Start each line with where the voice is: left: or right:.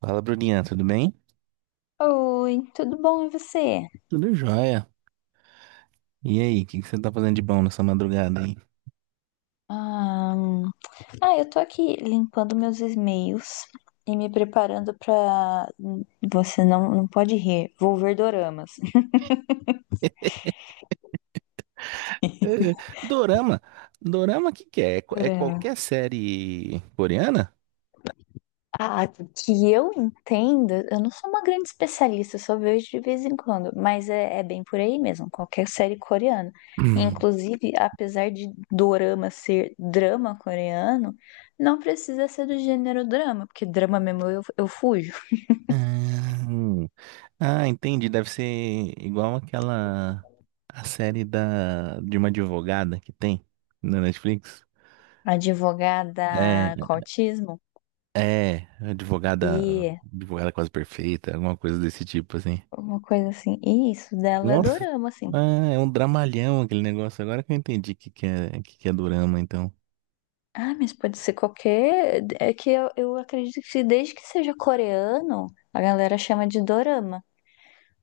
right: Fala, Bruninha, tudo bem?
left: Oi, tudo bom e você?
right: Tudo jóia. E aí, o que que você tá fazendo de bom nessa madrugada aí?
left: Ahn, Ah, eu tô aqui limpando meus e-mails e me preparando pra. Você não pode rir, vou ver doramas.
right: É, é, Dorama? Dorama, o que que é? É
left: Dorama.
right: qualquer série coreana?
left: Ah, que eu entenda, eu não sou uma grande especialista, eu só vejo de vez em quando, mas é bem por aí mesmo, qualquer série coreana.
right: Hum.
left: Inclusive, apesar de dorama ser drama coreano, não precisa ser do gênero drama, porque drama mesmo eu fujo.
right: Ah. Ah, entendi. Deve ser igual aquela... a série da... de uma advogada que tem na Netflix. É,
left: Advogada com autismo
right: Advogada...
left: e
right: Advogada quase perfeita, alguma coisa desse tipo, assim.
left: uma coisa assim. E isso dela é
right: Nossa,
left: dorama, assim.
right: ah, é um dramalhão aquele negócio. Agora que eu entendi o que que é dorama, então.
left: Ah, mas pode ser qualquer. É que eu acredito que desde que seja coreano, a galera chama de dorama.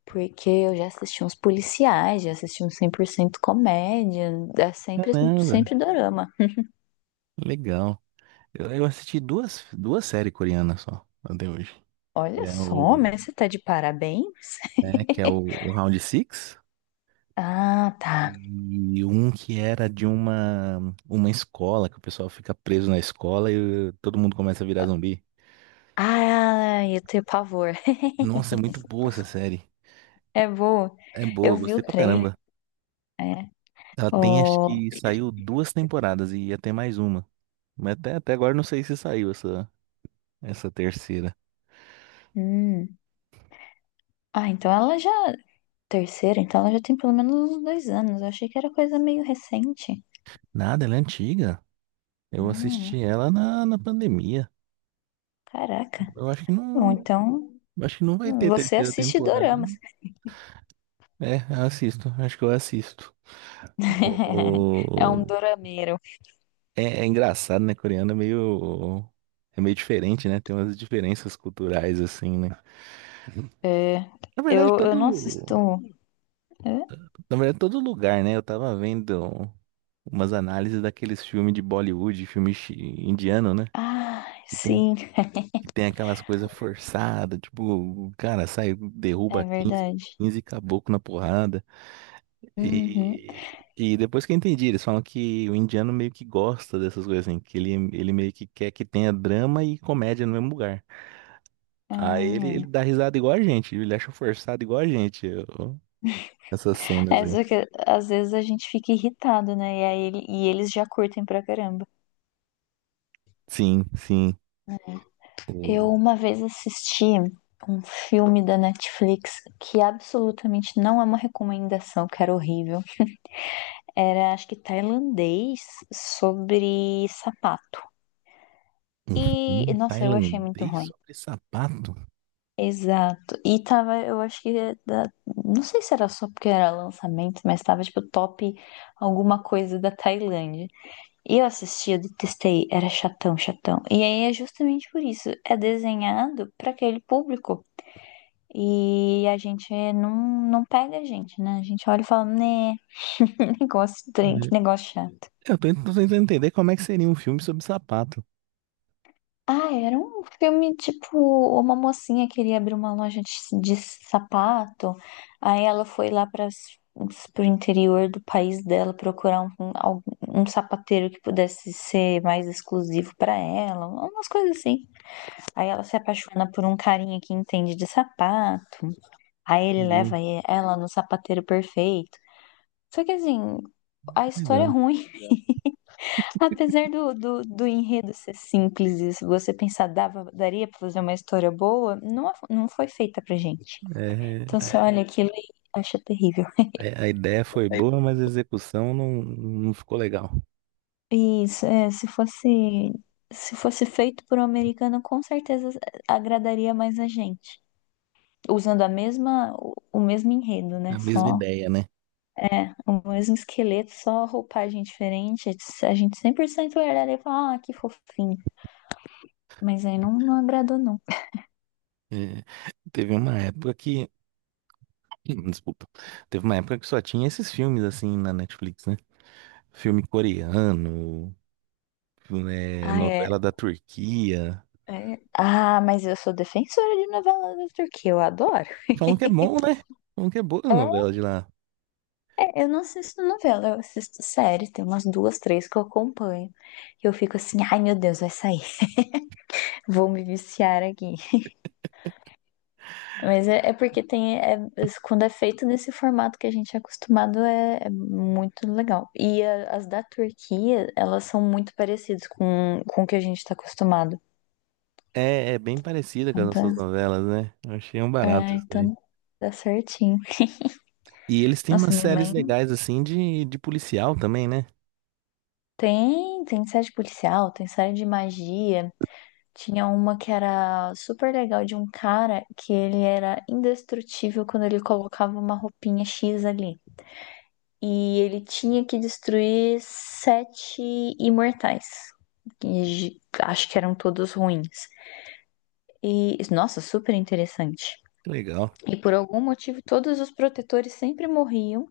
left: Porque eu já assisti uns policiais, já assisti uns 100% comédia, é sempre,
right: Caramba,
left: sempre dorama.
right: legal. Eu assisti duas séries coreanas só, até hoje. Que
left: Olha
right: é
left: só,
right: o,
left: mas você tá de parabéns?
right: é, que é o, o Round Six
left: Ah, tá.
right: e um que era de uma escola, que o pessoal fica preso na escola e todo mundo começa a virar zumbi.
left: Ah, eu tenho pavor.
right: Nossa, é muito boa essa série.
left: É bom.
right: É
left: Eu
right: boa,
left: vi
right: gostei
left: o
right: pra
left: trailer.
right: caramba.
left: É.
right: Ela tem, acho
left: O.
right: que saiu duas temporadas e ia ter mais uma. Mas até agora eu não sei se saiu essa, essa terceira.
left: Hum. Ah, então ela já. Terceira, então ela já tem pelo menos uns 2 anos. Eu achei que era coisa meio recente.
right: Nada, ela é antiga. Eu
left: Ah,
right: assisti ela na pandemia.
left: caraca.
right: Eu
left: Bom, então
right: acho que não vai ter
left: você
right: terceira
left: assiste
right: temporada.
left: doramas.
right: É, eu assisto, acho que eu assisto.
left: É um
right: O-
left: dorameiro.
right: É, é engraçado, né? Coreano é meio diferente, né? Tem umas diferenças culturais assim, né?
left: É.
right: Na verdade,
left: Eu não assisto.
right: todo,
left: Hã?
right: na verdade, todo lugar, né? Eu tava vendo umas análises daqueles filmes de Bollywood, indiano, né?
left: Ah, sim,
right: Que tem aquelas coisas forçadas, tipo, o cara sai, derruba
left: é
right: quinze,
left: verdade.
right: quinze caboclo na porrada.
left: Uhum.
right: E, depois que eu entendi, eles falam que o indiano meio que gosta dessas coisas assim, que ele meio que quer que tenha drama e comédia no mesmo lugar. Aí ele
left: Ah.
right: dá risada igual a gente, ele acha forçado igual a gente, essas cenas
left: É
right: aí.
left: só que às vezes a gente fica irritado, né? E, aí, e eles já curtem pra caramba.
right: Sim, sim.
left: Eu
right: O-
left: uma vez assisti um filme da Netflix que absolutamente não é uma recomendação, que era horrível. Era, acho que tailandês sobre sapato.
right: Um
left: E,
right: filme
left: nossa, eu achei muito
right: tailandês
left: ruim.
right: sobre sapato?
left: Exato. E tava, eu acho que, não sei se era só porque era lançamento, mas tava tipo top alguma coisa da Tailândia. E eu assisti, eu detestei, era chatão, chatão. E aí é justamente por isso, é desenhado pra aquele público. E a gente não pega a gente, né? A gente olha e fala, né, negócio,
right: É,
left: estranho, que negócio chato.
right: eu tô tentando entender como é que seria um filme sobre sapato.
left: Ah, era um filme tipo, uma mocinha queria abrir uma loja de sapato, aí ela foi lá para pro interior do país dela procurar um sapateiro que pudesse ser mais exclusivo para ela, umas coisas assim. Aí ela se apaixona por um carinha que entende de sapato, aí ele
right: Entendi.
left: leva ela no sapateiro perfeito. Só que assim, a história é
right: Legal.
left: ruim, apesar do enredo ser simples e se você pensar, dava, daria pra fazer uma história boa, não foi feita pra gente. Então
right: É,
left: você olha aquilo e acha terrível.
right: a ideia foi boa, mas a execução não, não ficou legal.
left: E isso, é, se fosse feito por um americano, com certeza agradaria mais a gente. Usando a mesma, o mesmo enredo,
right: É
left: né?
right: a mesma
left: Só
right: ideia, né?
left: o mesmo esqueleto, só roupagem diferente. A gente 100% olharia e falar, ah, que fofinho. Mas aí não agradou, não.
right: É, teve uma época que. Desculpa. Teve uma época que só tinha esses filmes assim na Netflix, né? Filme coreano, é,
left: Ah, é,
right: novela da Turquia.
left: é. Ah, mas eu sou defensora de novela da Turquia, eu adoro.
right: Falam que é bom, né? Falam que é boa a
left: É,
right: novela de lá.
left: é, eu não assisto novela, eu assisto séries, tem umas duas, três que eu acompanho. E eu fico assim, ai meu Deus, vai sair, vou me viciar aqui. Mas é, é porque tem, é- é, quando é feito nesse formato que a gente é acostumado, é muito legal. E as da Turquia, elas são muito parecidas com o que a gente tá acostumado.
right: É, é bem parecida com as
left: Então,
right: nossas novelas, né? Eu achei um barato
left: é,
right: isso aí.
left: então dá certinho.
right: E eles têm umas
left: Nossa, minha
right: séries
left: mãe.
right: legais assim de policial também, né?
left: Tem série de policial, tem série de magia. Tinha uma que era super legal de um cara que ele era indestrutível quando ele colocava uma roupinha X ali. E ele tinha que destruir sete imortais. Acho que eram todos ruins. E, nossa, super interessante.
right: Que legal.
left: E por algum motivo, todos os protetores sempre morriam,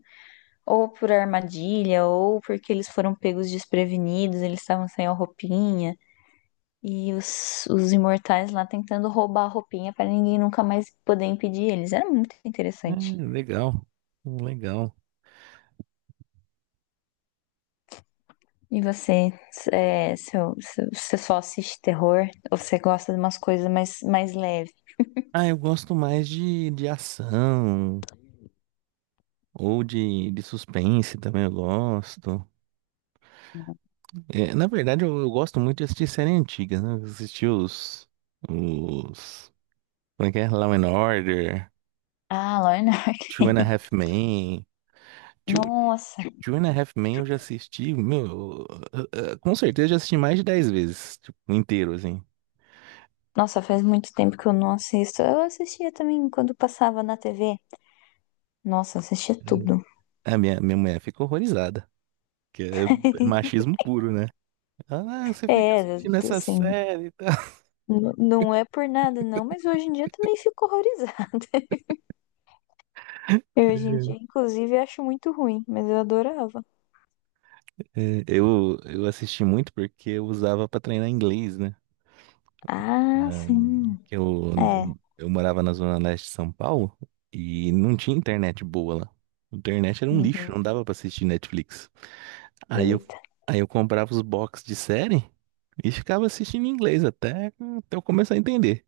left: ou por armadilha, ou porque eles foram pegos desprevenidos, eles estavam sem a roupinha. E os imortais lá tentando roubar a roupinha pra ninguém nunca mais poder impedir eles. Era muito
right: É,
left: interessante.
right: legal. Legal.
left: E você, é, você só assiste terror ou você gosta de umas coisas mais leve?
right: Ah, eu gosto mais de ação ou de suspense também eu gosto. É, na verdade, eu gosto muito de assistir série antiga, né? Assistir os... Como é que é? Law and Order,
left: Ah, Lorna.
right: Two and a Half Men. Two,
left: Nossa,
right: Two and a Half Men eu já assisti, meu, com certeza já assisti mais de 10 vezes, tipo, inteiro, assim.
left: nossa, faz muito tempo que eu não assisto. Eu assistia também quando passava na TV. Nossa, eu assistia
right: Hum.
left: tudo.
right: A minha mulher fica horrorizada, que é, é machismo puro, né? Ela, ah, você fica
left: É,
right: assistindo essa
left: assim,
right: série e tal.
left: não é por nada não, mas hoje em dia eu também fico horrorizada. Eu, hoje em dia, inclusive, acho muito ruim, mas eu adorava.
right: É, eu assisti muito porque eu usava para treinar inglês, né?
left: Ah, sim.
right: Que eu,
left: É.
right: eu, eu morava na zona leste de São Paulo e não tinha internet boa lá. A internet era um lixo,
left: Uhum.
right: não dava para assistir Netflix. Aí eu,
left: Eita.
right: aí eu comprava os box de série e ficava assistindo em inglês até eu começar a entender.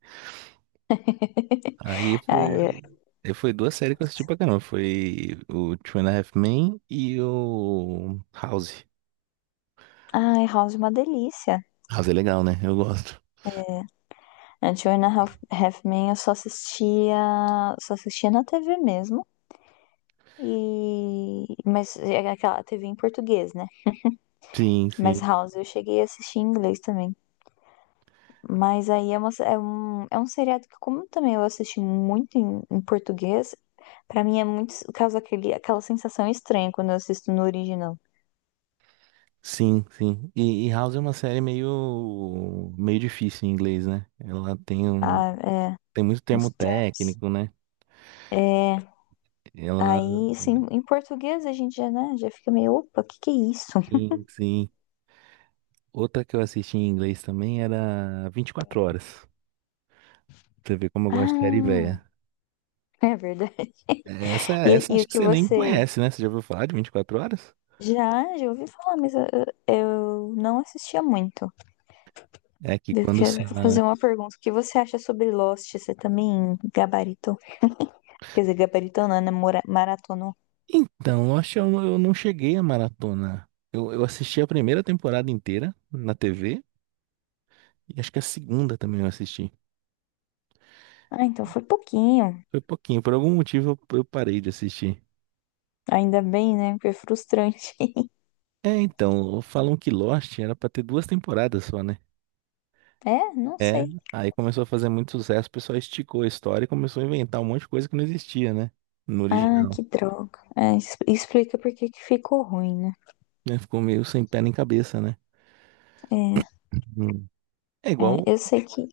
right: Aí
left: Ai,
right: foi,
left: eu-
right: aí foi duas séries que eu assisti pra caramba. Foi o Two and a Half Men e o House.
left: House é uma delícia.
right: House é legal, né? Eu gosto.
left: A Two and a Half, Half Men eu só assistia na TV mesmo. E mas é aquela TV em português, né?
right: Sim,
left: Mas
right: sim.
left: House eu cheguei a assistir em inglês também. Mas aí é, uma, é um seriado que como também eu assisti muito em português, pra mim é muito causa aquele aquela sensação estranha quando eu assisto no original.
right: Sim, sim. E House é uma série meio, meio difícil em inglês, né? Ela tem um,
left: Ah, é,
right: tem muito
left: nos
right: termo
left: termos.
right: técnico, né?
left: É.
right: Ela,
left: Aí, assim, em português a gente já, né, já fica meio, opa, o que que é isso?
right: sim, sim. Outra que eu assisti em inglês também era 24 Horas. Você vê como eu gosto de série
left: Ah,
right: velha.
left: é verdade.
right: Essa, essa acho
left: O
right: que
left: que
right: você nem
left: você
right: conhece, né? Você já ouviu falar de 24 Horas?
left: já ouvi falar, mas eu não assistia muito.
right: É que
left: Eu
right: quando
left: quero
right: sai...
left: fazer uma pergunta. O que você acha sobre Lost? Você também gabaritou? Quer dizer, gabaritou não, né? Maratonou.
right: Então, eu acho que eu não cheguei a maratona. Eu assisti a primeira temporada inteira na TV e acho que a segunda também eu assisti.
left: Ah, então foi pouquinho.
right: Foi pouquinho, por algum motivo eu parei de assistir.
left: Ainda bem, né? Porque é frustrante.
right: É, então, falam que Lost era pra ter duas temporadas só, né?
left: É, não
right: É,
left: sei.
right: aí começou a fazer muito sucesso, o pessoal esticou a história e começou a inventar um monte de coisa que não existia, né? No
left: Ah,
right: original.
left: que droga. É, explica por que que ficou ruim, né?
right: Né, ficou meio sem pé nem cabeça, né?
left: É,
right: Hum. É igual
left: é, eu sei que.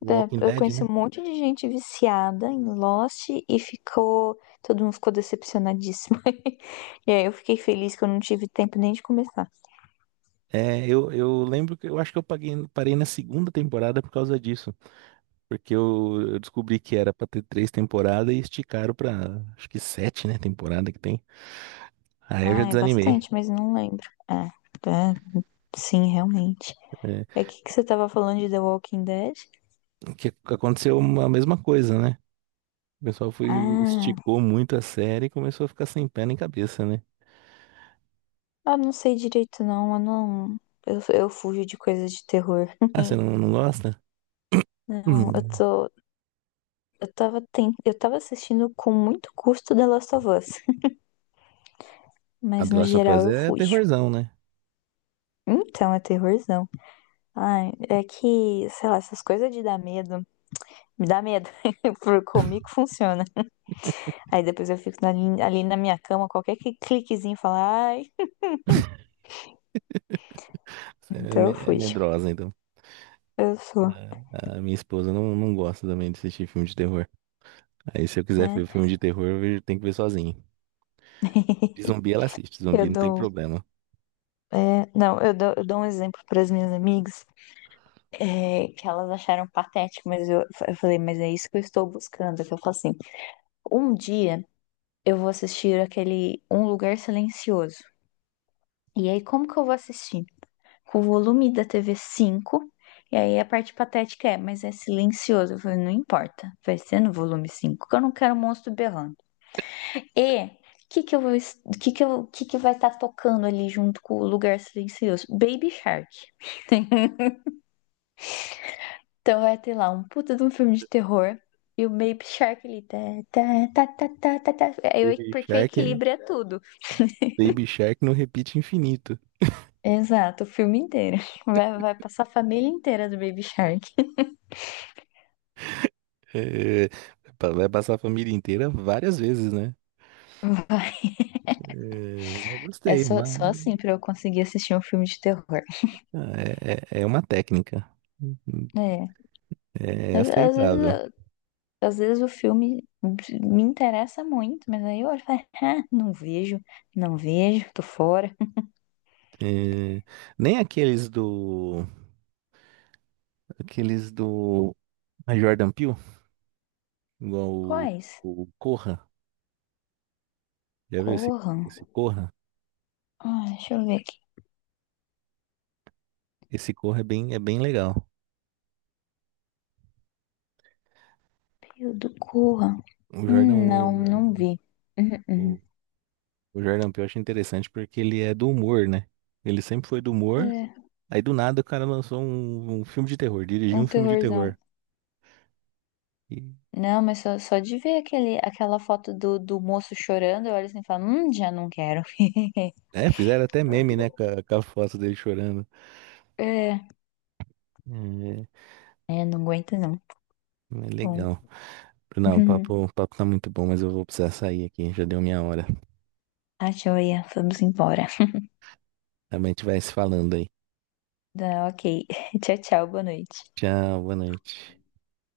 right: o Walking
left: É, eu
right: Dead,
left: conheci
right: né?
left: um monte de gente viciada em Lost e ficou. Todo mundo ficou decepcionadíssimo. E aí eu fiquei feliz que eu não tive tempo nem de começar.
right: É, eu lembro que eu acho que eu paguei, parei na segunda temporada por causa disso. Porque eu descobri que era pra ter três temporadas e esticaram pra acho que sete, né? Temporada que tem. Aí eu já
left: Ah, é
right: desanimei.
left: bastante, mas não lembro. É, sim, realmente.
right: É,
left: É o que que você tava falando de The Walking Dead?
right: que aconteceu a mesma coisa, né? O pessoal foi,
left: Ah,
right: esticou muito a série e começou a ficar sem pé nem cabeça, né?
left: eu não sei direito, não. Eu não. Eu fujo de coisas de terror.
right: Ah, você não, não gosta?
left: Não, eu
right: Hum.
left: tô. Eu tava, assistindo com muito custo The Last of Us.
right: A
left: Mas
right: The
left: no
right: Last of Us
left: geral eu
right: é
left: fujo.
right: terrorzão, né?
left: Então, é terrorzão. Ai, é que, sei lá, essas coisas de dar medo, me dá medo. Por comigo funciona. Aí depois eu fico ali na minha cama, qualquer cliquezinho fala, ai. Então eu
right: É
left: fui.
right: medrosa, então.
left: Eu sou,
right: A minha esposa não, não gosta também de assistir filme de terror. Aí, se eu quiser
left: né?
right: ver filme de terror, tenho que ver sozinho. De zumbi ela assiste,
left: Eu
right: zumbi não tem
left: dou,
right: problema.
left: é, não, eu dou, Eu dou um exemplo para as minhas amigas, é, que elas acharam patético, mas eu falei, mas é isso que eu estou buscando. Que eu falo assim, um dia eu vou assistir aquele Um Lugar Silencioso. E aí, como que eu vou assistir? Com o volume da TV cinco. E aí a parte patética é, mas é silencioso. Eu falei, não importa, vai ser no volume 5 que eu não quero monstro berrando. E o que que eu vou, que eu, que vai estar tocando ali junto com o lugar silencioso? Baby Shark. Então vai ter lá um puta de um filme de terror e o Baby Shark ali tá tá tá tá tá tá, tá. É,
right: Baby
left: porque
right: Shark,
left: equilíbrio é tudo.
right: Baby Shark não repite infinito.
left: Exato, o filme inteiro. Vai, vai Passar a família inteira do Baby Shark.
right: É, vai passar a família inteira várias vezes, né?
left: Vai.
right: É, mas
left: É
right: gostei,
left: só,
right: mas
left: só assim pra eu conseguir assistir um filme de terror.
right: ah, é, é é uma técnica.
left: É.
right: É
left: Às, às vezes,
right: aceitável.
left: eu- às vezes o filme me interessa muito, mas aí eu olho e falo, ah, não vejo, não vejo, tô fora.
right: É, nem aqueles do. Aqueles do Jordan Peele, igual
left: Quais?
right: o Corra. Já viu esse,
left: Corram.
right: esse Corra?
left: Ah, deixa eu ver aqui.
right: Esse Corra é bem legal.
left: Período Corra.
right: O Jordan,
left: Não,
right: o,
left: não vi. Uhum,
right: o, o Jordan Peele eu acho interessante porque ele é do humor, né? Ele sempre foi do humor.
left: uhum. É,
right: Aí do nada o cara lançou um, um filme de terror, dirigiu um
left: um
right: filme de
left: terrorzão.
right: terror. E,
left: Não, mas só de ver aquela foto do moço chorando, eu olho assim e falo, já não quero.
right: é, fizeram até meme, né? Com a foto dele chorando.
left: É,
right: É,
left: é, não aguento não.
right: é
left: Bom.
right: legal. Não, o papo tá muito bom, mas eu vou precisar sair aqui. Já deu minha hora.
left: A joia, vamos embora.
right: Também a gente vai se falando aí.
left: Tá, ok. Tchau, tchau, boa noite.
right: Tchau, boa noite.